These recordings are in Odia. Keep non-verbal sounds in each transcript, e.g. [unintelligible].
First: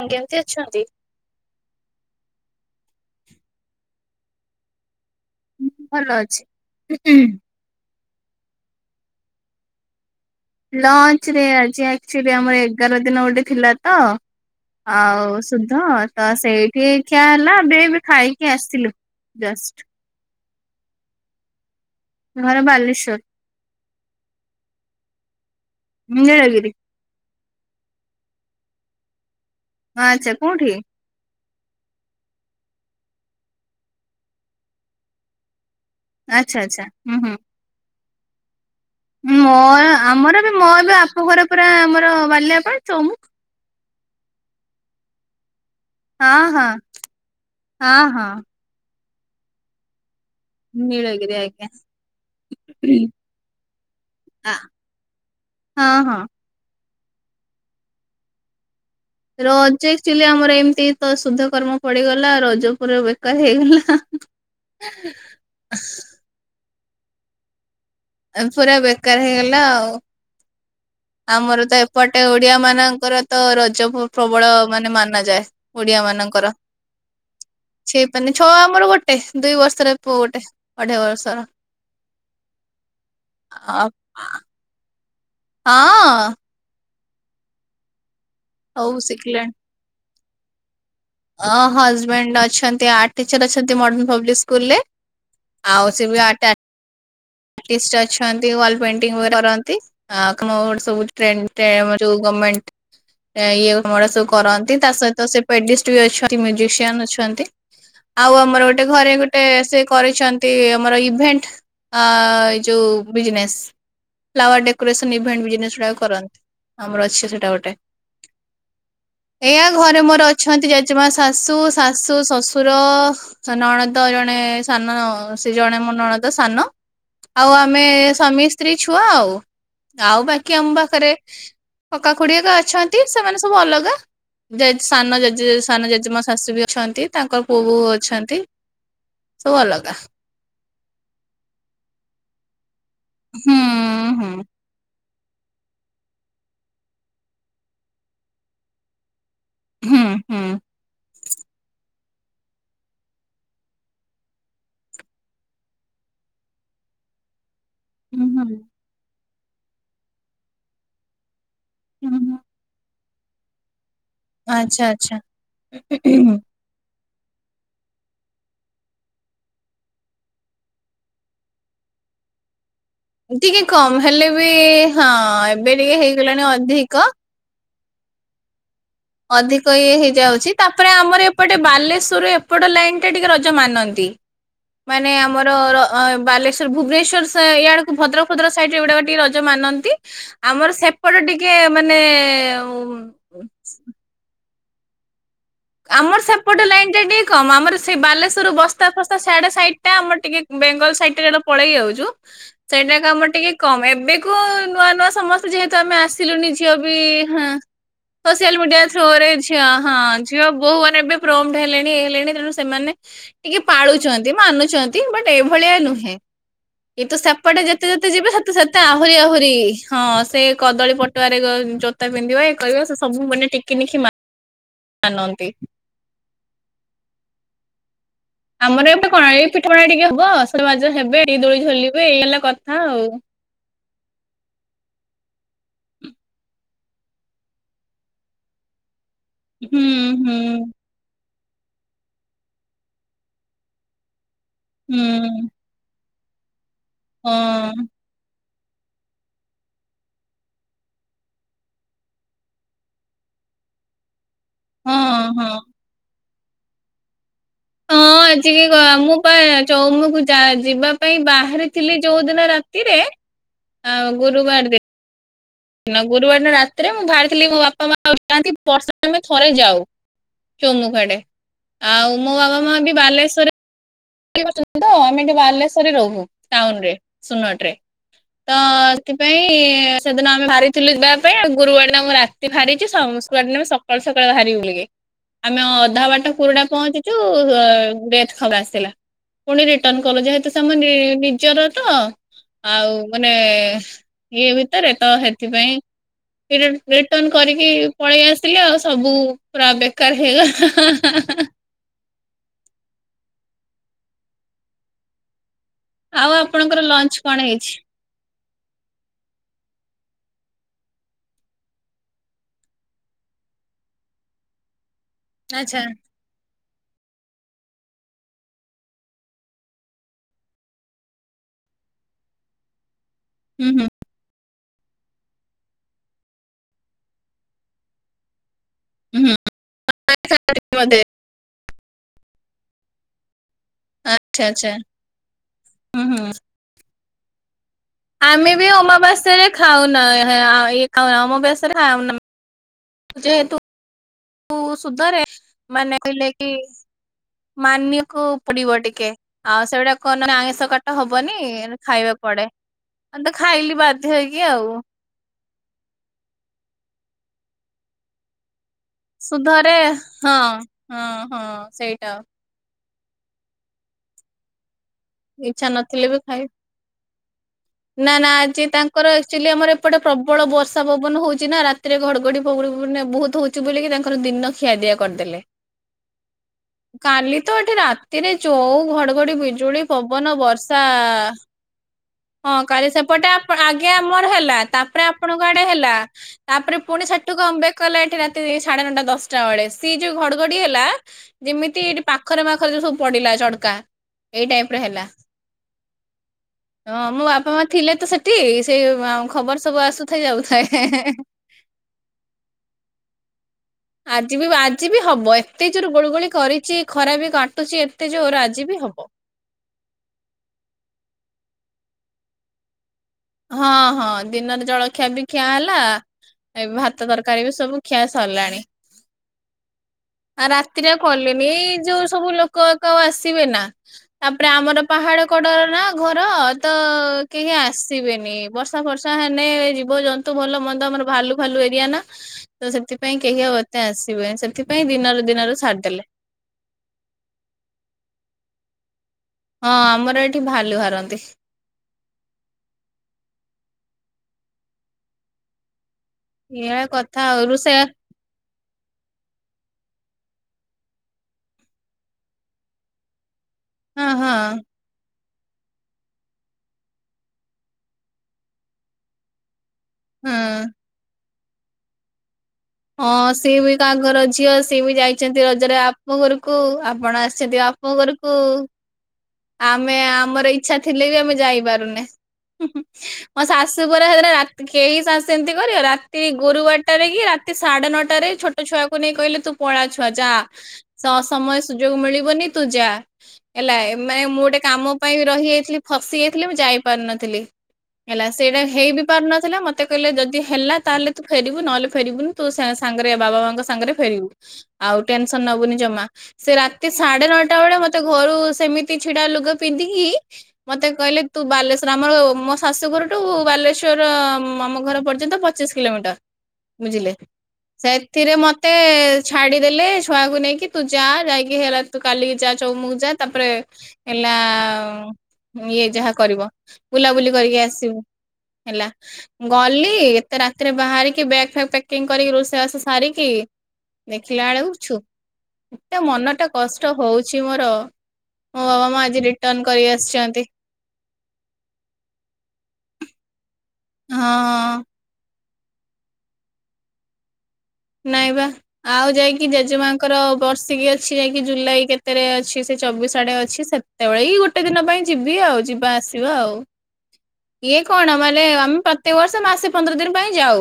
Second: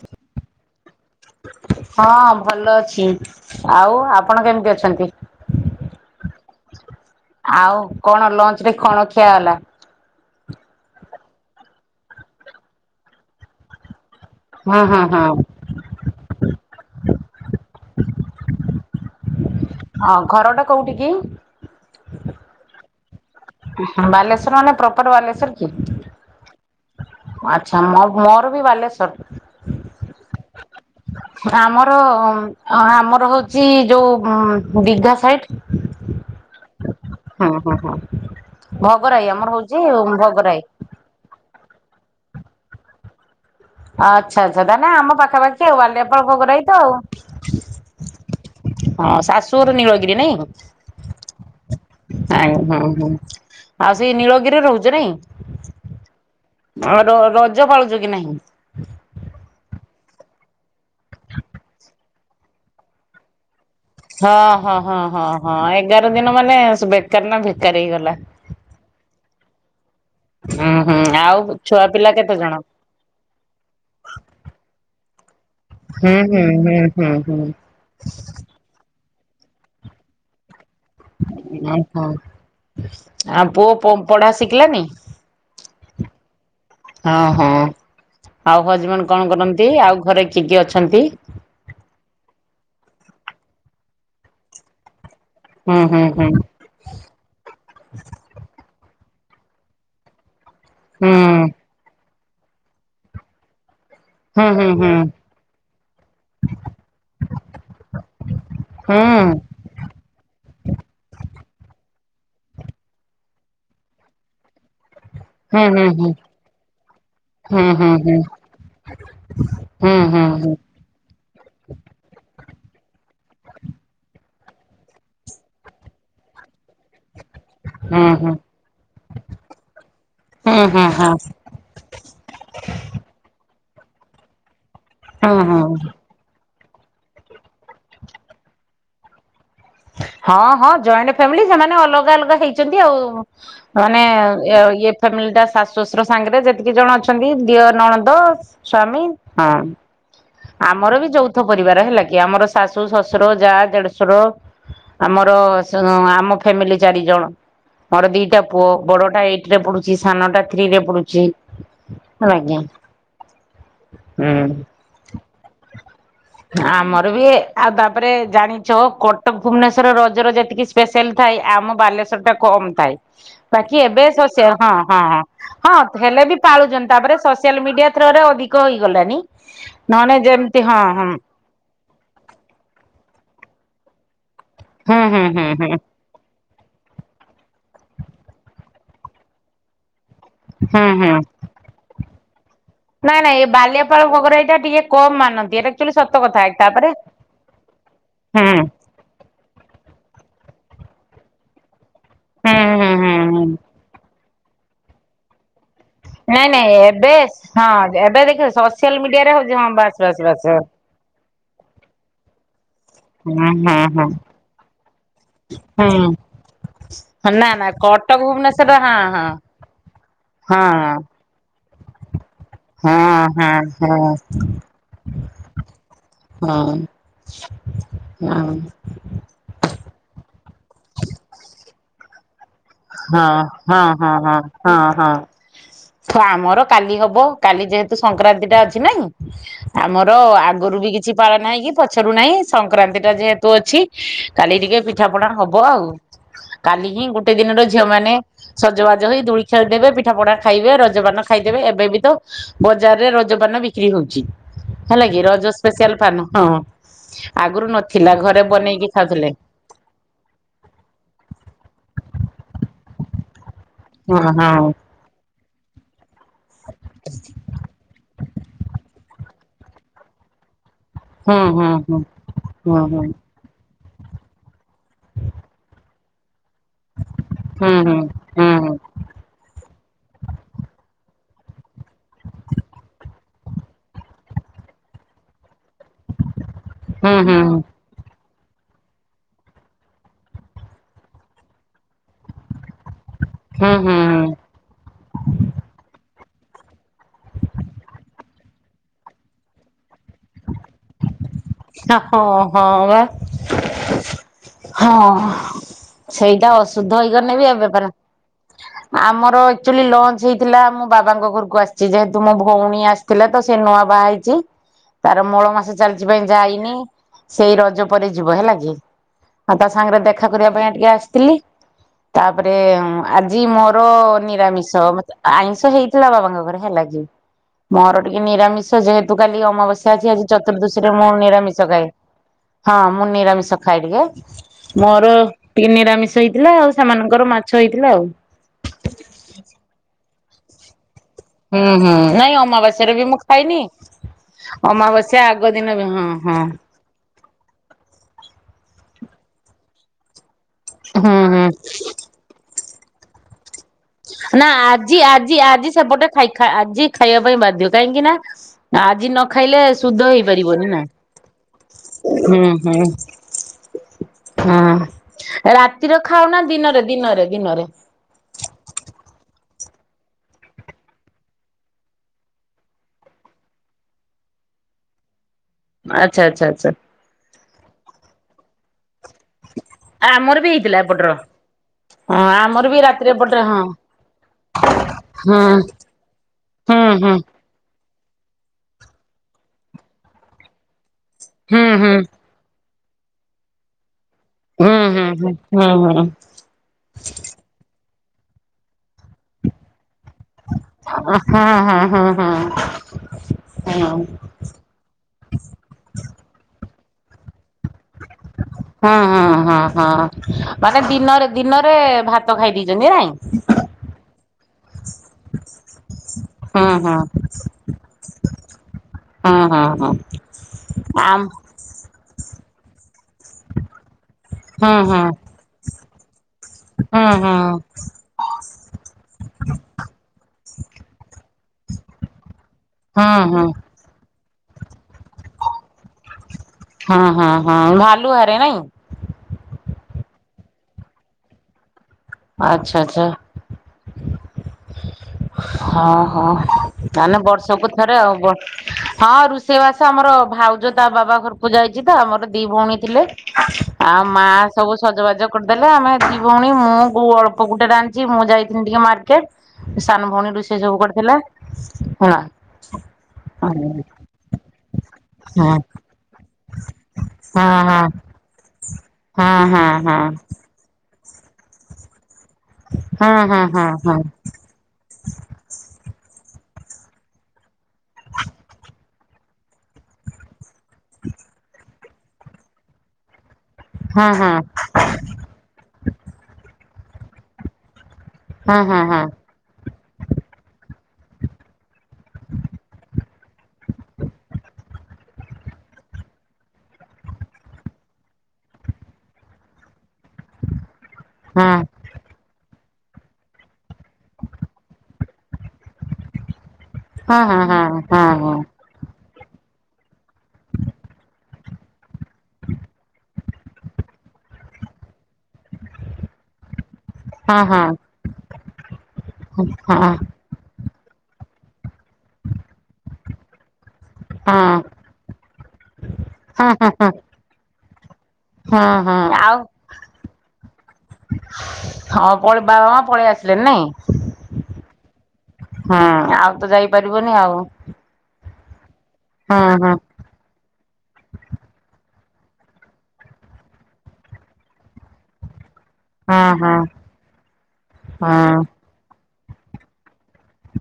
ଆ କେମିତି ଅଛନ୍ତି? ହଁ ଭଲ ଅଛି ଆଉ ଆପଣ କେମିତି ଅଛନ୍ତି? ଭଲ ଅଛି ହୁହୁଁ। ଆଉ କଣ ଲଞ୍ଚ ରେ କଣ ଖିଆ ହେଲା ଲଞ୍ଚ ରେ ଆଜି ଆକ୍ଚୋଲି ଆମର ଏଗାର ଦିନ ଗୋଟେ ଥିଲା ତ ହୁଁ ହୁଁ ହୁଁ ଆଉ ସୁ ତ ତ ସେଇଠି ଖିଆ ହେଲା ଏବେ ଏବେ ଖାଇକି ଆସିଥିଲୁ ଜଷ୍ଟ। ହଁ ଘର ଟା କୋଉଠି କି? ଘର ବାଲେଶ୍ଵର। ବାଲେଶ୍ଵର ମାନେ ପ୍ରପର ବାଲେଶ୍ଵର କି? ନୀଳଗିରି ଆଚ୍ଛା ମୋ ମୋର ବି ବାଲେଶ୍ଵର। ହଁ ଆଚ୍ଛା କୋଉଠି? ଆମର ଆମର ହଉଛି ଯୋଉ ଦିଘା ସାଇଟ। ଆଚ୍ଛା ଆଚ୍ଛା ହୁଁ ହୁଁ। ହଁ ହଁ ହୁଁ। ଭୋଗରାଇ ଆମର ମୋ ହଉଛି ଆମର ବି ଭୋଗରାଇ। ମୋ ଏ ବି ବାପ ଘର ପୁରା ଆମର ବାଲିଆପାଳ ତ। ଆଚ୍ଛା ଆଚ୍ଛା ତାହେଲେ ଆମ ପାଖାପାଖି ଆଉ ବାଲିଆପଳ ହଁ ଭୋଗ ରାଇ ହଁ ତ ଆଉ। ହଁ ହଁ ହଁ ଶାଶୂର ନୀଳଗିରି ନାଇଁ। ନୀଳଗିରି ଆଜ୍ଞା।। ଆଜ୍ଞ ହୁଁ ହୁଁ ଆଉ ସେ ନୀଳଗିରିରେ ରହୁଛ ନାଇଁ? ହଁ ହଁ। ଆ ର ରଜ ପାଳୁଛ କି ନାହିଁ? ରଜ ଆକ୍ଚୋଲି ଆମର ଏମିତି ତ ଶୁଦ୍ଧ କର୍ମ ପଡିଗଲା ରଜ ପୁରା ବେକାର ହେଇଗଲା। ହଁ ହଁ ହଁ ହଁ ହଁ ଏଗାର ଦିନ ମାନେ ବେକାର ନା ବେକାର ହେଇଗଲା। ଏବ୍ ପୁରା ବେକାର ହେଇଗଲା ଆଉ। ଉୁଁ ହୁଁ ଆଉ ଆମର ତ ଛୁଆ ପିଲା ଏପଟେ କେତେ ଜଣ? ଓଡିଆ ମାନଙ୍କର ତ ରଜ ପ୍ରବଳ ମାନେ ମାନା ଯାଏ। ହୁଁ ହୁଁ ହୁଁ ହୁଁ ହୁଁ। ଛି ହେଇପରୁନି, ଛଅ ଆମର ଗୋଟେ ଦୁଇ ବର୍ଷର ପୁଅ ଗୋଟେ। ଅଢେଇ ବର୍ଷର। ଓହୋ, ଆଉ ପୁଅ ପଢା ଶିଖିଲାନି? ହଁ। ହଁ ହଁ ଆଉ ହଉ ହଜବଣ୍ଡ କଣ ଶିଖିଲାଣି। କରନ୍ତି ଆଉ ଘରେ କିଏ କିଏ ଅଛନ୍ତି? ହଜବେଣ୍ଡ ଅଛନ୍ତି ଆର୍ଟ ଟିଚର ଅଛନ୍ତି ମଡନ ପବ୍ଲିକ୍ ସ୍କୁଲରେ। ହୁଁ ଆଉ ହୁଁ ହୁଁ ସେବି ଆଟାକ୍ ଟିସ୍ ଅଛନ୍ତି ୱାଲ ପେଣ୍ଟିଂକରନ୍ତି ଆ କମୋଡ ସବୁ ହୁଁ [unintelligible] ଯୋଉ ଗମେଣ୍ଟ ଆକ ଅମଡ଼ା ସବୁ ହୁଁ ହୁଁ କରନ୍ତି ହୁଁ। ତା ସହିତ ସେ ପେଡିଷ୍ଟ ବି ଅଛନ୍ତି ମ୍ୟୁଜିସିଆନ୍‌ ଅଛନ୍ତି। ଆଉ ଆମର ଗୋଟେ ହୁଁ ଘରେ ଗୋଟେ ସେ କରିଛନ୍ତି ଆମର ଇଭେଣ୍ଟ ଆ ଯୋଉ ବିଜ୍‌ନେସ୍। ଫ୍ଲାୱାର ଡେକୋରେସନ୍‌ ଇଭେଣ୍ଟ ହୁଁ ବିଜନେସ୍‌ ହୁଁ ଗୁରା ହୁଁ କରନ୍ତି ଆମର ଅଛି ସେଟା ହୁଁ, ହୁଁ, ହୁଁ ଏୟା ହୁଁ ଘରେ ହୁଁ ହୁଁ ମୋର ହୁଁ। ଅଛନ୍ତି ଜେଜେମା, ଶାଶୁ ଶାଶୁ, ଶଶୁର ନଣନ୍ଦ ଜଣେ ସାନ ସେ ଜଣେ ମୋ ନଣନ୍ଦ ସାନ ଆଉ ଆମେ ସ୍ୱାମୀ, ସ୍ତ୍ରୀ, ଛୁଆ, ଆଉ ଆଉ ହୁଁ ବାକି ଆମ ହୁଁ ହଁ ପାଖରେ କକା ଖୁଡିଆକା ଅଛନ୍ତି ସେମାନେ ସବୁ ଅଲଗା ଜେଜେ ସାନ ହୁଁ ଜେଜେ ହୁଁ। ସାନ ଜେଜେମା ଶାଶୁ ବି ଅଛନ୍ତି ତାଙ୍କର ପୁଅ ବୋଉ ଅଛନ୍ତି ସବୁ ଅଲଗା ହଁ, ହଁ ଜଏଣ୍ଟ ଫ୍ୟାମିଲି ସେମାନେ ଅଲଗା ଅଲଗା ହେଇଛନ୍ତି ଆଉ ହୁଁ ମାନେ ହୁଁ। ଇଏ ଫାମିଲି ଟା ଶାଶୁ, ଶଶୁର ସାଙ୍ଗରେ ଯେତିକି ଜଣ ଅଛନ୍ତି ଦିଅର, ନଣନ୍ଦ, ସ୍ଵାମୀ ହୁଁ ହୁଁ। ଆମର ବି ଯୌଥ ପରିବାର ହେଲା କି ଆମର ଶାଶୁ, ଶଶୁର, ଯା, ଦେଢ଼ଶୁର। ଆମର ଆମ ଫ୍ୟାମିଲି ଚାରି ଜଣ ମୋର ହୁଁ ଦିଟା ହୁଁ। ପୁଅ ବଡ଼ ଟା ଏଇଟ ରେ ପଢୁଛି ସାନଟା ଥ୍ରୀ ରେ ପଡୁଛି ହୁଁ ହେଲା ହୁଁ ଆଜ୍ଞା। ଆଚ୍ଛା ଆଚ୍ଛା ଆମର ବି ଆଉ ତାପରେ ଜାଣିଛ କ କଟକ, ଭୁବନେଶ୍ଵର ରଜର ଯେତିକି ସ୍ପେଶାଲ୍‌ ଥାଏ ଆମ ବାଲେଶ୍ୱର ଟା କମ୍ ଥାଏ ଟିକେ ବାକି କମ ଏବେ ହେଲେ ବି ସୋସିଆଲ୍ ହଁ, ହଁ, ହ, ଏବେ ହଁ ଟିକେ ହେଲେ ବି ହେଇଗଲାଣି ପାଳୁଛନ୍ତି ଅଧିକ। ତାପରେ ସୋସିଆଲ୍ ମିଡ଼ିଆ ଥ୍ରୋରେ ଅଧିକ ଧିକ ହୋଇଗଲଣିି ଅଧିକ ଇଏ ନହେଲେ ହେଇଯାଉଛି ଯେମତି ହଁ ତାପରେ ହଁ ଆମର ଏପଟେ ବାଲେଶ୍ୱର ଏପଟ ଲାଇନ୍ଟା ଟିକେ ରଜ ମାନନ୍ତି ହୁଁ ମାନେ ହୁଁ ଆମର ହୁଁ ହୁଁ ରଜ ହଁ ବାଲେଶ୍ୱର, ଭୁବନେଶ୍ୱର ଇଆଡ଼କୁ ଭଦ୍ରକ ଫଦ୍ରକ ସାଇଡ଼ ଏଗୁଡ଼ାକୁ ଟିକେ ରଜ ମାନନ୍ତି ଆମର ହୁଁ ସେପଟ ହୁଁ ଟିକେ ମାନେ ଆଉ ପାଲିଆପାଳଙ୍କର ଏଇଟା ଟିକେ କମ୍ ମାନନ୍ତି ଏଇଟା ଖାଲି ଆମର ସେପଟେ ଲାଇନ୍‌ ଟା ଟିକେ କମ୍ ଆମର ସେଇ ହୁଁ ବାଲେଶ୍ୱର ବସ- ରାସ୍ତା ଫାସ୍ତା ସାଢେ ସାଇଟା ଆମର ଟିକେ ବେଙ୍ଗଲ ସାଇଟଟା ରେ ପଳେଇ ଆଉଚୁ ହୁଁ ହୁଁ ସେଇଟା ହୁଁ ଆମର ହୁଁ ଟିକେ କମ୍ଏବେକୁ ନୂଆ ନୂଆ ସମସ୍ତେ ଯେହେତୁ ଆମେ ଆସ ନାଇଁ ଆସିଲୁଣି ନାଇଁ ଝିଅ ବି ଏବେ ହାଁ ହଁ ଏବେ ଦେଖ ସୋସିଲ୍‌ ମିଡିଆ ସୋସିଆଲ ଥ୍ରୁରେ ମିଡିଆରେ ହଉଛି ଝିଅ ହଁ ବାସ୍ ବାସ୍ ବାସ୍ ହୁଁ ପୁଅମାନେ ଏବେ ପ୍ରମଟ୍ ହେଲେଣି ହେଇଲେଣି ତେଣୁ ସେମାନେ ଟିକେ ହୁଁ ହୁଁ ପାଳୁଛନ୍ତି ମାନୁଛନ୍ତି ବା ଟ୍ ଏଭଳିଆ ହୁଁ ନୁହେଁ କିନ୍ତୁ ନା ସେପଟେ ନା ଯେତେ ଯେତେ କଟକ ଯିବେ ସେତେ ଭୁବନେଶ୍ଵର ସେତେ ଆହୁରି ଆହୁରି ହଁ ସେ ହଁ କଦଳୀ ପଟୁଆରେ ଜୋତା ପିନ୍ଧିବ ଇଏ କରିବ ହଁ ସେ ସବୁ ମାନେ ହଁ ଟିଖି ନିଖି ମା ହଁ ମାନନ୍ତି ହଁ ହଁ ଆମର ଏବେ କଣ ଏଇ ପିଠାପଣା ଟିକେ ହବ ସଜ ବାଜ ହେବେ ଟିକେ ଦୋଳି ଝୁଲିବେ ଏଇ ହେଲା ଆଉ। ହଁ, ହଁ, ହଁ, ହଁ, ହଁ ହ ଆମର କାଲି ହବ କାଲି ଯେହେତୁ ସଂକ୍ରାନ୍ତି ଟା ଅଛି ନାଇଁ? ହୁଁ ଆମର ହୁଁ ଆଗରୁ ବି କିଛି ପାଳନ ହେଇଁ କି ପଛରୁ ନାହିଁ ସଂକ୍ରାନ୍ତି ଟା ଯେହେତୁ ଅଛି କାଲି ଟିକେ ହୁଁ ପିଠା ପଣା ହବ ଆଉ କାଲି ହିଁ ଗୋଟେ ହଁ ଦିନରେ ଝିଅ ମାନେ ସଜବାଜ ହେଇ ଦୁଳି ଖେଳିଦେବେ ପିଠା ପଣା ଖାଇବେ ରଜପାନ ଖାଇଦେବେ ଏବେ ବି ତ ବଜାର୍‌ ରେ ରଜ ପାନ ବିକ୍ରି ହଉଛି ହଁ ହେଲା କି ରଜ ହଁ। ସ୍ପେଶିଆଲ୍‌ ପାନ ହଁ। ଆଗରୁ ନଥିଲା ଘରେ ବନେଇକି ଖାଉଥିଲେ ଚଉମୁକୁ ଯା ଯିବା ପାଇଁ ବାହାରିଥିଲି ଯୋଉଁ ଦିନ ରାତିରେ ହେଁ ହଁ ଗୁରୁ ବାର ହଁ ଦିନ ଗୁରୁବାର ରାତିରେ ମୁଁ ବାହାରିଥିଲି ମୋ ବାପା ମା ଆଗରୁ ଯାଆନ୍ତି ବର୍ଷରେ ଆମେ ଥରେ ଯାଉ। ଚଉମୁକୁ ଆଡେ ହୁଁ ହୁଁ ଆଉ ମୋ ବାବା ମା ହୁଁ ବି ହୁଁ ବାଲେଶ୍ବରେ ଚାକିରୀ କରିଛନ୍ତି ତ ଆମେ ଏଠି ବାଲେଶ୍ଵରରେ ରହୁ ଟାଉନ ରେ ସୁନଟ ରେ। ହୁଁ ହୁଁ ହୁଁ ତ ହୁଁ ସେଥିପାଇଁ ସେଦିନ ଆମେ ବାହାରିଥିଲୁ ଯିବା ପାଇଁ ଆଉ ଗୁରୁବାର ଦିନ ମୁଁ ରାତି ରେ ବାହାରିଛି ସଁ ଶୁକ୍ରବାର ଦିନ ମୁଁ ସକାଳୁ ସକାଳୁ ବାହାରିବୁ ବୋଲିକି ଆମେ ଅ ଅଧା ବାଟ କୁରୁଡା ପହଞ୍ଚିଚୁ ହୁଁ ଡେଥ୍ ଖବର ଆସିଲା। ପୁଣି ରିଟର୍ଣ୍ଣ କଲୁ ଯେହେତୁ ସେ ଆମ ନି ନିଜର ତ। ଆଉ ମାନେ ହୁଁ ହୁଁ ହୁଁ ଇଏ ବି ରେ ତ ସେଥିପାଇଁ ରିଂ ରିଟର୍ଣ୍ଣ କରିକି ପଳେଇ ଆସିଲି ଆଉ ସବୁ ପୁରା ବେକାର ହୋଇଗଲା ହାଁ ହାଁ ହାଁ। ହାଁ ହଁ ହଁ ବା ହଁ। ଆଉ ସେଇଟା ଆପଣଙ୍କର ଅଶୁଦ୍ଧ ଲଞ୍ଚ କଣ ହେଇଗଲେ ବି ଏବେ ହେଇଛି? ପରା ଆମର ଆକ୍ଚୁୟେଲି ଲଞ୍ଚ ହେଇଥିଲା ମୋ ବାବାଙ୍କ ଘରକୁ ଆସିଛି ଯେହେତୁ ମୋ ଭଉଣୀ ଆସି ଥିଲେ ତ ସେ ନୂଆ ବାହା ହେଇଛି। ତାର ମଳ ମାସ ଆଚ୍ଛା ଚାଲିଛି ପାଇଁ ଯାଇନି ସେଇ ରଜ ପରେ ଯିବ ହେଲା କି ଆଉ ତା ସାଙ୍ଗରେ ଦେଖା କରିବା ପାଇଁ ଟିକେ ଆସିଥିଲି ତାପରେ ଆର ଆଜି ହୁଁ ମୋର ହୁଁ ନିରାମିଷ ମାନେ ଆଇଁଷ ହେଇଥିଲା ବାବାଙ୍କ ଘରେ ହେଲା କି ମୋର ଟିକେ ନିରାମିଷ। ଯେହେତୁ ହୁଁ କାଲି ଅମାବାସ୍ୟା ଅଛି ଆଜି ଚତୁର୍ଦ୍ଦଶୀ ରେ ମୁଁ ନିରାମିଷ ଖାଏ ହଁ ମୁଁ ନିରାମିଷ। ଖାଇଦେଲୁ ଆଚ୍ଛା ଆଚ୍ଛା ମୋର ଟିକେ ହୁଁ ନିରାମିଷ ହୁଁ ହେଇଥିଲା ଆଉ ସେମାନଙ୍କର ମାଛ ହେଇଥିଲା ଆଉ ଆମେ ବି ଅମାବାସ୍ୟାରେ ଖାଉଁନା ଏଁ କାଁ ମଁ ହୁଁ ହୁଁ ନାଇଁ ଅମାବାସ୍ୟାରେ ବି ମୁଁ ଯେହେତୁ ଖାଏନି ସୁଧରେ ଅମାବାସ୍ୟା ଆଗ ଦିନ ବି ହୁଁ ହୁଁ। ମାନିଆକୁ ପୁଡିବ ଟିକେ ହଁ ସେଗୁଡା କଣ ନାଁ ଆଇଁସ। କଟ ହୁଁ ହବନି ହୁଁ ଖାଇବାକୁ କୁଆଡେ ଅନ୍ତ ଖାଇଲି ବା ନାଁ ଆଜି ଆଜି ଆଜି ସେପଟେ ଖାଇ ଖାଁ ଆଜି ଖାଇବା ପାଇଁ ବାଧ୍ୟ କାହିଁକି ନାଁ ଆଜି ନ ଖାଇଲେ ସୁଧରେ ଶୁଦ୍ଧ ହଁ ହେଇପାରିବନି ହଁ ହଁ ସେଇଟା ନାଁ ହୁଁ ହୁଁ। ହୁଁ ଇଚ୍ଛା ରାତିର ଖାଉ ନା ଦିନରେ ଦିନରେ ଦିନରେ। ନାଁ ନାଁ ଆଜି ତାଙ୍କର ଆଚ୍ୟୁଲି ଆମର ଏପଟେ ପ୍ରବଳ ବର୍ଷା ପବନ ହଉଛି ନାଁ ରାତିରେ ଘଡଘଡି ବହୁତ ହଉଛି ବୋଲି ତାଙ୍କର ଦିନ ଖିଆ ପିଆ କରିଦେଲେ। ଓ ଆଚ୍ଛା ଆଚ୍ଛା ଆଚ୍ଛା। କାଲି ତ ଏଠି ରାତିରେ ଯୋଉଁ ଘଡଘଡି ବିଜୁଳି ପବନ ଆମର ବି ହେଇଥିଲା ବର୍ଷା। ଏପଟର। ହଁ ଆମର ବି କାଲି ରାତିରେ ସେପଟେ ଏପଟରେ ଆପଣ ହଁ ଆଗେ ଆମର ହେଲା ତାପରେ ହଁ ଆପଣଙ୍କ ଆଡେ ହେଲା। ତାପରେ ହୁଁ ହୁଁ ପୁଣି ସେଠୁଁ ହୁଁ କମବ୍ୟାକ। ଗଲା ଏଠି ରାତି ସାଢେ ନଅଟା ଦଶଟା ବେଳେ ସିଏ ଯୋଉଁ ଘଡଘଡି ହେଲା ଯେମିତି ହୁଁ। ଏଠି ପାଖ ପାଖରେ ପାଖରେ ସବୁ ପଡିଲା ଝଟକା ଏଇ ଟାଇମ୍ ହୁଁ ରେ ହେଲା। ହୁଁ ହୁଁ ହୁଁ ହୁଁ। ହଁ ମୋ ବାପା ମା ଥିଲେ ତ ସେଠି ସେଇ ଖବର ସବୁ ଆସୁଥାଏ ଯାଉଥାଏ। ହଁ ହଁ ହଁ ହଁ ହଁ। ଆଜି ବି ଆଜି ବି ହବ ଏତେ ଜୋର ଗୁଳୁ ଗୁଳି କରିଛି ଖରା ରେ ଘନ ହୁଁ ହୁଁ ହୁଁ। ହଁ ମାନେ ଦିନରେ ଦିନରେ ଭାତ ଖାଇ ଦେଇଛନ୍ତି ନାଇଁ। ହଁ ହଁ ଦିନରେ ଜଳଖିଆ ବି ଖିଆ ହେଲା। ହଁ ଏବେ ହଁ ଭାତ ତରକାରୀ ବି ସବୁ ଖିଆ ସରିଲାଣି। ହଁ ହଁ ହଁ। ଆ ରାତିରେ ଆଉ ଆମ୍ କଲିନି ଯୋଉ ସବୁ ଲୋକ ବାକ ଆଉ ଆସିବେ ନା ତାପରେ ହଁ ଆମର ହଁ ପାହାଡ କଡର ନା ଘର। ତ ହଁ କେହି ହଁ। ଆସିବେନି ବର୍ଷା ଫର୍ଷା ହେଲେେ ଜିବ ଜନ୍ତୁ ଭଲ ମନ୍ଦ ଆମର ଭାଲୁ ଫାଲୁ ଏରିଆ ନା। ତ ହଁ ସେଥିପାଇଁ ହଁ କେହି ଆଉ ଏତେ ଆସିବେନି ସେଥିପାଇଁ ଦିନରୁ ଦିନରୁ ସାରିଦେଲେ। ହଁ ହଁ ହଁ ଭାଲୁ ବାହାରେ ନାଇଁ। ହଁ ଆମର ଏଠି ଭାଲୁ ବାହାରନ୍ତି। ଆଚ୍ଛା ଆଚ୍ଛା। ହଁ ହଁ ଏଇଆ ତାହେଲେ କଥା ଆଉ ବର୍ଷକୁ ରୁଷେଇ ଥରେ ଆଉ ବ ହଁ ରୋଷେଇବାସ ଆମର ଭାଉଜ ତା ବାବା ଘରକୁ ଯାଇଛି ତ ଆମର ଦି ଭଉଣୀ ଥିଲେ। ଆଉ ହଁ ମା ହଁ ସବୁ ସଜବାଜ କରିଦେଲେ ଆମେ ଦି ଭଉଣୀ ମୁଁ କୋ ଅଳ୍ପ ଗୋଟେ ତ ରାନ୍ଧିଛି ମୁଁ ଯାଇଥିଲି ଟିକେ ମାର୍କେଟ। ସାନ ଭଉଣୀ ରୋଷେଇ ହଁ। ସବୁ କରିଥିଲା। ହଁ ସିଏ ବି ତା ଘର ଝିଅ ସିଏ ବି ଯାଇଛନ୍ତି ହଁ। ରଜରେ ଆପଣ ଙ୍କ ଘରକୁ ଆପଣ ଆସିଛନ୍ତି ଆମ ହଁ ଘରକୁ ହଁ ହଁ ଆମେ ଆମର ଇଚ୍ଛା ଥିଲେ ବି ଆମେ ଯାଇପାରୁନେ। ହଁ ହଁ ହଁ ମୋ ହଁ ଶାଶୁ ଘର ହଁ ରା କେହି ସାହସ ସେମିତି କରିବ ରାତି ଗୁରୁବାରଟା ରେ କି ରାତି ସାଢେ ନଅଟା ରେ ଛୋଟ ଛୁଆକୁ ନେଇ କହିଲ ପଳା ଛୁଆ ଯା ସମୟ ସୁଯୋଗ ମିଳିବନି ତୁ ଯା ହେଲା। ହଁ ହଁ ହଁ ମାନେ ହଁ। ମୁଁ ଗୋଟେ କାମ ପାଇଁ ରହିଯାଇଥିଲି ଫସି ଯାଇଥିଲି ମୁଁ ଯାଇପାରିନଥିଲି। ହେଲା ସେଇଟା ହଁ ହଁ ହେଇ ବି ହଁ ପାରୁନଥିଲା। ମତେ କହିଲେ ଯଦି ହେଲା ତାହେଲେ ତୁ ଫେରିବୁ ନହେଲେ ଫେରିବୁନୁ ତୁ ସାଙ୍ଗରେ ବାବା ମାଙ୍କ ସାଙ୍ଗରେ ଫେରିବୁ। ଆଉ ଟେନସନ ନବୁନି ଜମା ସେ ରାତି ସାଢେ ନଅଟା ବେଳେ ମତେ ଘରୁ ସେମିତି ଛିଡା ଲୁଗା ପିନ୍ଧିକି ମତେ କହିଲେ ତୁ ହଁ ବାଲେଶ୍ୱର ଆମର ମୋ ଶାଶୁଘରଠୁ ବାଲେଶ୍ଵର ଆମ ଘର ପର୍ଯ୍ୟନ୍ତ ପଚିଶ କିଲୋମିଟର ବୁଝିଲେ ହଁ ହଁ ହଁ ହଁ ହଁ ସେଥିରେ ହଁ। ମ ମତେ ଛାଡିଦେଲେ ଛୁଆକୁ ନେଇକି ତୁ ଯା ଯାଇକି ହେଲା ତୁ କାଲିକି ଯା ଚମୁକୁ ଯା ତାପରେ ହେଲା ଇଏ ଯାହା କରିବୁ। ବୁଲାବୁଲି ହଁ କରିକି ହଁ ଆସିବୁ ହେଲା ଗଲି ରାତିରେ ବାହାରିକି ବ୍ୟାଗ୍ ଫ୍ୟାଗ୍ ପ୍ୟାକିଂ କରିକି ରୋଷେଇବାଷ ସାରିକି ଦେଖିଲା ବେଳକୁ ଛୁ ଏତେ ମନଟା ହଁ କଷ୍ଟ ହଉଛି ମୋର। ମୋ ହଁ ବାବା ମା ହଁ ଆଜି ଆଉ ରିଟର୍ନ କରି ଆସିଛନ୍ତି। ହଁ ବାବା ମା ପଳେଇ ଆସିଲେନି ନାଇଁ। ହଁ। ହଁ ଆଉ ତ ଯାଇପାରିବନି ଆଉ। ନାଇଁ ବା ଆଉ ହୁଁ ଯାଇକି ହୁଁ ଜେଜେମା ତାଙ୍କର ବର୍ଷିକିଆ ଅଛି ଯାଇକି ଜୁଲାଇ କେତେରେ ଅଛି ସେ ଚବିଶ ଆଡେ ଅଛି ସେତେବେଳେ ହି ଗୋଟେ ଦିନ ପାଇଁ ଯିବି ଆଉ ଯିବା ହୁଁ ଆସିବା ହୁଁ ଆଉ ଇଏ ହୁଁ କଣ ମାନେ ଆମେ ପ୍ରତି ବର୍ଷ ମାସେ ପନ୍ଦର ଦିନ ପାଇଁ ଯାଉ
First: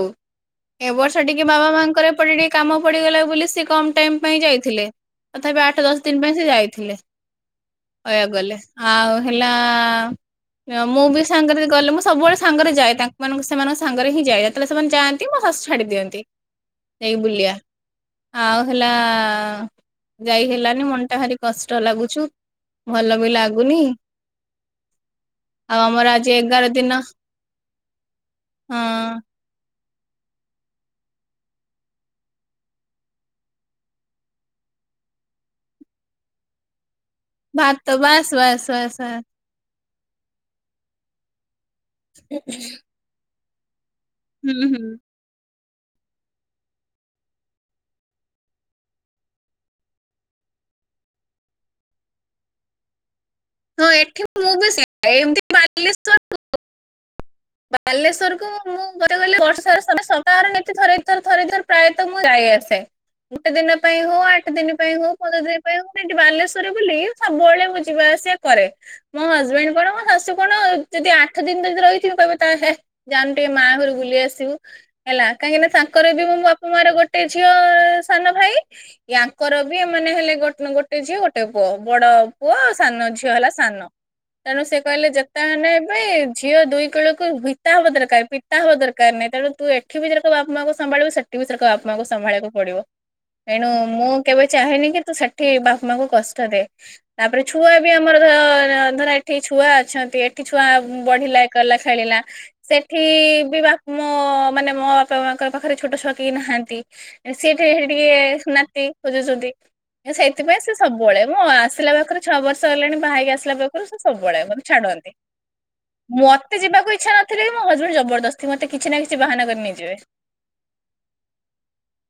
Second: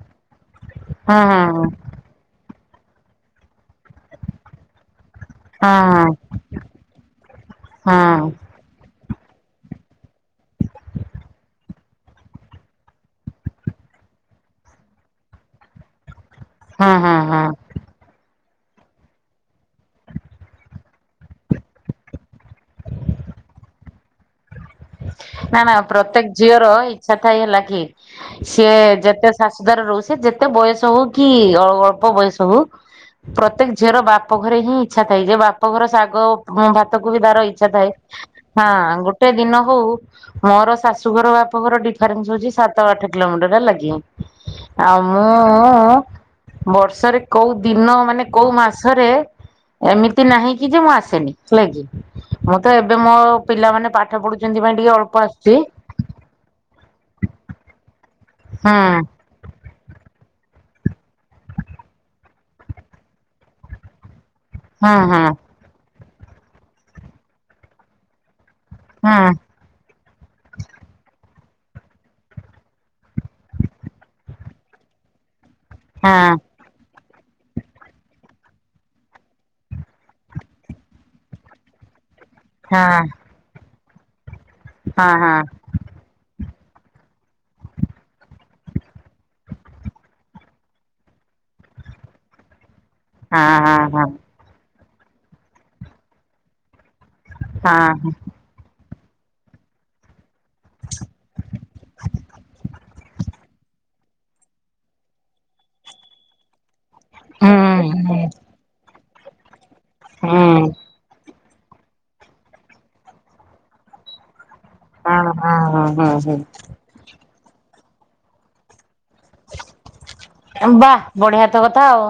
ଏ ବର୍ଷ ହୁଁ ହୁଁ ହୁଁ ଟିକେ ହୁଁ। ବାବା ମା ଙ୍କର ଏପଟେ ଟିକେ କାମ ପଡିଗଲା ବୋଲି ସେ କମ ଟାଇମ ପାଇଁ ଯାଇଥିଲେ। ତଥାପି ଆଠ ଦଶ ଦିନ ପାଇଁ ସେ ଯାଇଥିଲେ କହିବାକୁ ହୁଁ ଗଲେ। ଆଉ ହେଲା ମୁଁ ବି ସାଙ୍ଗରେ ଗଲେ ମୁଁ ସବୁବେଳେ ସାଙ୍ଗରେ ଯାଏ ତାଙ୍କ ସେମାନଙ୍କ ସାଙ୍ଗରେ ହିଁ ଯାଏ ଯେତେବେଳେ ସେମାନେ ଯାଆ ନ୍ତି ମୁଁ ହସ ଛାଡି ଦିଅନ୍ତି ହୁଁ ଯାଇକି ହୁଁ ବୁଲିଆ। ଆଉ ହେଲା ଯାଇ ହେଲାନି ମନଟା ଭାରି କଷ୍ଟ ଲାଗୁଛୁ। ଭଲ ବି ଲାଗୁନି। ନା ନା ଆଉ ଆମର ଆଜି ପ୍ରତ୍ୟେକ ଏଗାର ଝିଅର ଦିନ ଇଚ୍ଛା ଥାଏ ହେଲା କି ସିଏ ହଁ ଯେତେ ଶାଶୁ ଦାର ରହୁଛ ଯେତେ ବୟସ ହଉ କି ଅଳ୍ପ ବୟସ ହଉ। ପ୍ରତ୍ୟେକ ଝିଅର ବାପଘରେ ହିଁ ଇଚ୍ଛା ଥାଏ ଯେ ବାପଘର ଶାଗ ଭା ତକୁ ବି ତାର ଇଚ୍ଛା ଭାତ ଥାଏ ବାସ୍ ବାସ୍ ହଁ ବାସ୍ ବାସ୍ ଗୋଟେ ଦିନ ହଉ ମୋର ଶାଶୁଘର ବାପଘର ଡିଫରେନ୍ସ ହଉଛି ସାତ ଆଠ କିଲୋମିଟର ହେଲା କି। ହୁଁ ହୁଁ। ଆଉ ମୁଁ ବର୍ଷରେ କୋଉ ଦିନ ମାନେ କୋଉ ମାସରେ ଏମିତି ନାହିଁ କି ଯେ ମୁଁ ଆସେନି ହେଲେ କିି ମୁଁ ତ ଏବେ ମୋ ପିଲାମାନେ ପାଠ ପଢୁ ମୁ ତ ସେମତି ବାଲେଶ୍ଵର ବାଲେଶ୍ଵର କୁ ହଁ। ତ ଗଲେ ବର୍ଷ ସାରା ସପ୍ତାହରେ ଥରେ ଦିଥର ଥରେ ଦିଥର ପ୍ରାୟତଃ ମୁଁ ଯାଏ ଆସେ। ଗୋଟେ ଦିନ ପାଇଁ ହଉ ଆଠ ଦିନ ପାଇଁ ହଁ ହଉ ହଁ ପନ୍ଦର ଦିନ ପାଇଁ ହଉ ସେଇଠି ବାଲେଶ୍ଵର ବୋଲି ସବୁବେଳେ ମୁଁ ଯିବା ଆସିବା କରେ। ମୋ ହଜବେଣ୍ଡ କଣ ମୋ ଶାଶୁ କଣ ଯଦି ଆଠ ଦିନ ଯଦି ରହିଥିବି କହିବେ ତାଲେ ହେଁ ଜାନି ଟିକେ ମା ଘରୁ ବୁଲି ଆସିବୁ। ହେଲା କାହିଁକିନା ହଁ ତାଙ୍କର ହଁ ବି ମୋ ବାପା ମାର ଗୋଟେ ଝିଅ ସାନ ଭାଇ। ୟାଙ୍କର ବି ଏମାନେେ ହେଲେ ଗୋଟେ ଝିଅ ଗୋଟେ ପୁଅ ବଡ ପୁଅ ଆଉ ହଁ ହଁ ହଁ ହଁ ସାନ ଝିଅ ହେଲା ସାନ ତେଣୁ ସେ କହିଲେ ଯେତେନେବି ଝିଅ ଦୁଇ କୂଳକୁ ହିତା ହବା ଦରକାର ପିତା ହବା ଦରକାର ନାହିଁ ତେଣୁ ତୁ ଏଠି ବିରକ ବାପ ମାଙ୍କୁ ସମ୍ଭାଳିବୁ ସେ ଠି ବି ସେ ବାପାମାକୁ ସମ୍ଭାଳିବାକୁ ପଡିବ। ହଁ ତେଣୁ ହଁ ମୁଁ କେବେ ଚାହେଁନି କି ତୁ ସେଠି ବାପା ମାଙ୍କୁ କଷ୍ଟଦେ ତାପରେ ଛୁଆ ବି ହଁ ହୁଁ ଆମର ଧର ଏଠି ଛୁଆ ଅଛନ୍ତି ଏଠି ଛୁଆ ବଢିଲା ଇଏ କଲା ଖେଳିଲା ସେଠି ବି ବା ମୋ ମାନେ ମୋ ବାପା ମାଙ୍କ ପାଖରେ ଛୋଟ ଛୁଆ କେହି ନାହାନ୍ତି। ସିଏଠି ହେଠେ ହୁଁ ଟିକେ ନାତି ଖୋଜୁଛନ୍ତି ହଁ ସେଇଥିପାଇଁ ସେ ସବୁବେଳେ ମୁଁ ଆସିଲା ପାଖରୁ ଛଅ ବର୍ଷ ହେଲାଣି ବାହାକି ଆସିଲା ପାଖରୁ ସେ ସବୁବେଳେ ମାନେ ଛାଡନ୍ତି ହଁ ହଁ ହଁ ହଁ ମୋତେ ଯିବାକୁ ଇଚ୍ଛା ନଥିଲେ ବି ମୋ ହଜବେଣ୍ଡ ଜବରଦ ସ୍ତି ମୋତେ କିଛି ନା କିଛି ବାହାନା କରିକି ନେଇଯିବେ। ବାଃ ବଢିଆ ତ କଥା ଆଉ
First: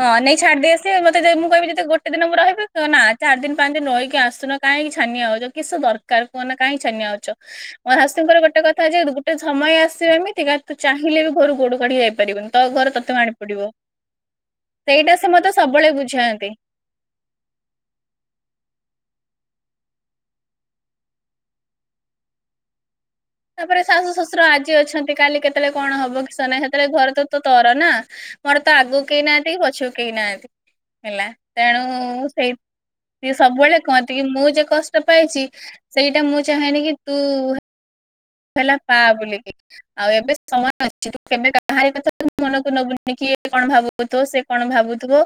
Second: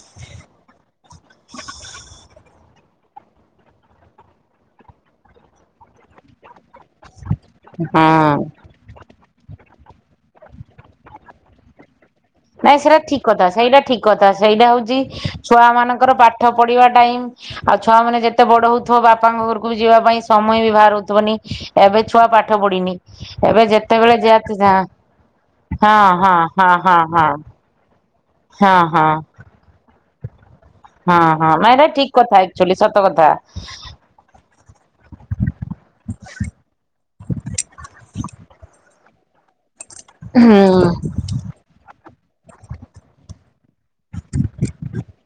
ହଁ ନେଇ ଛାଡିଦେଇ ଆସିଥିବେ ମୋତେ ଯାଇ ମୁଁ କିହିବି ଯଦି ଗୋଟେ ଦିନ ମୁଁ ରହିବି ନା ଚାରି ଦିନ ପାଞ୍ଚ ଦିନ ରହିକି ଆସୁନ। କାହିଁକି ଛାନିଆ ହଉଛ କିସ ଦରକାର କୁହନା କାହିଁକି ଛାନିଆ ହଉଛ ମୋର ହଁ ଶାଶୁଙ୍କର ଗୋଟେ କଥା ଥା ଯେ ଗୋଟେ ସମୟ ଆସିବ ଏମିତିକା ତୁ ଚାହିଁଲେ ବି ଘରୁ ଗୋଡ କାଢି ଯାଇ ନାଇଁ ସେଇଟା ଠିକ କଥା ସେଇଟା ଠିକ କଥା ସେଇଟା ହଉଛି ସେ ମତେ ସବୁବେଳେ ଛୁଆମାନଙ୍କର ବୁଝାନ୍ତି ପାଠ ପଢିବା ଟାଇମ ଆଉ ଛୁଆମାନେ ଯେତେ ବଡ ହଉଥିବ ବାପାଙ୍କ ଘରକୁ ବି ଯିବା ପାଇଁ ସମୟ ବି ବାହାର ହଉଥିବନି। ଏବେ ଛୁଆ ପାଠ ପଢିନି। ଏବେ ତାପରେ ଶାଶୁ ଯେତେବେଳେ ଶ୍ୱଶୁର ଯା- ଆଜି ଅଛନ୍ତି କାଲି ହଁ -ହଁ -ହଁ -ହଁ। ହଁ କର ନା ମୋର ତ ହଁ ଆଗକୁ ହଁ କେହି ନାହାନ୍ତି କି ପଛକୁ କେହି ନାହାନ୍ତି। ହେଲା ହଁ ହଁ ନାଇଁ ଏଇଟା ଠିକ ତେଣୁ କଥା ସେଇ ଆକ୍ଚୁଆଲି ସତ କଥା ସିଏ ସବୁବେଳେ କୁହନ୍ତ୍ ତି କି ମୁଁ ଯଉ କଷ୍ଟ ପାଇଚି ସେଇଟା ମୁଁ ଚାହେଁନି କି ତୁ [inaudible] ହେଲା ପା ବୁଲିକି ଆଉ ଏବେ ସମାନ ହୁଁ ଅଛି କେ କାହାରି କଥା ମନକୁ ନବୁନି କି କଣ ଭାବୁଥିବ ସେ କଣ ଭାବୁଥିବ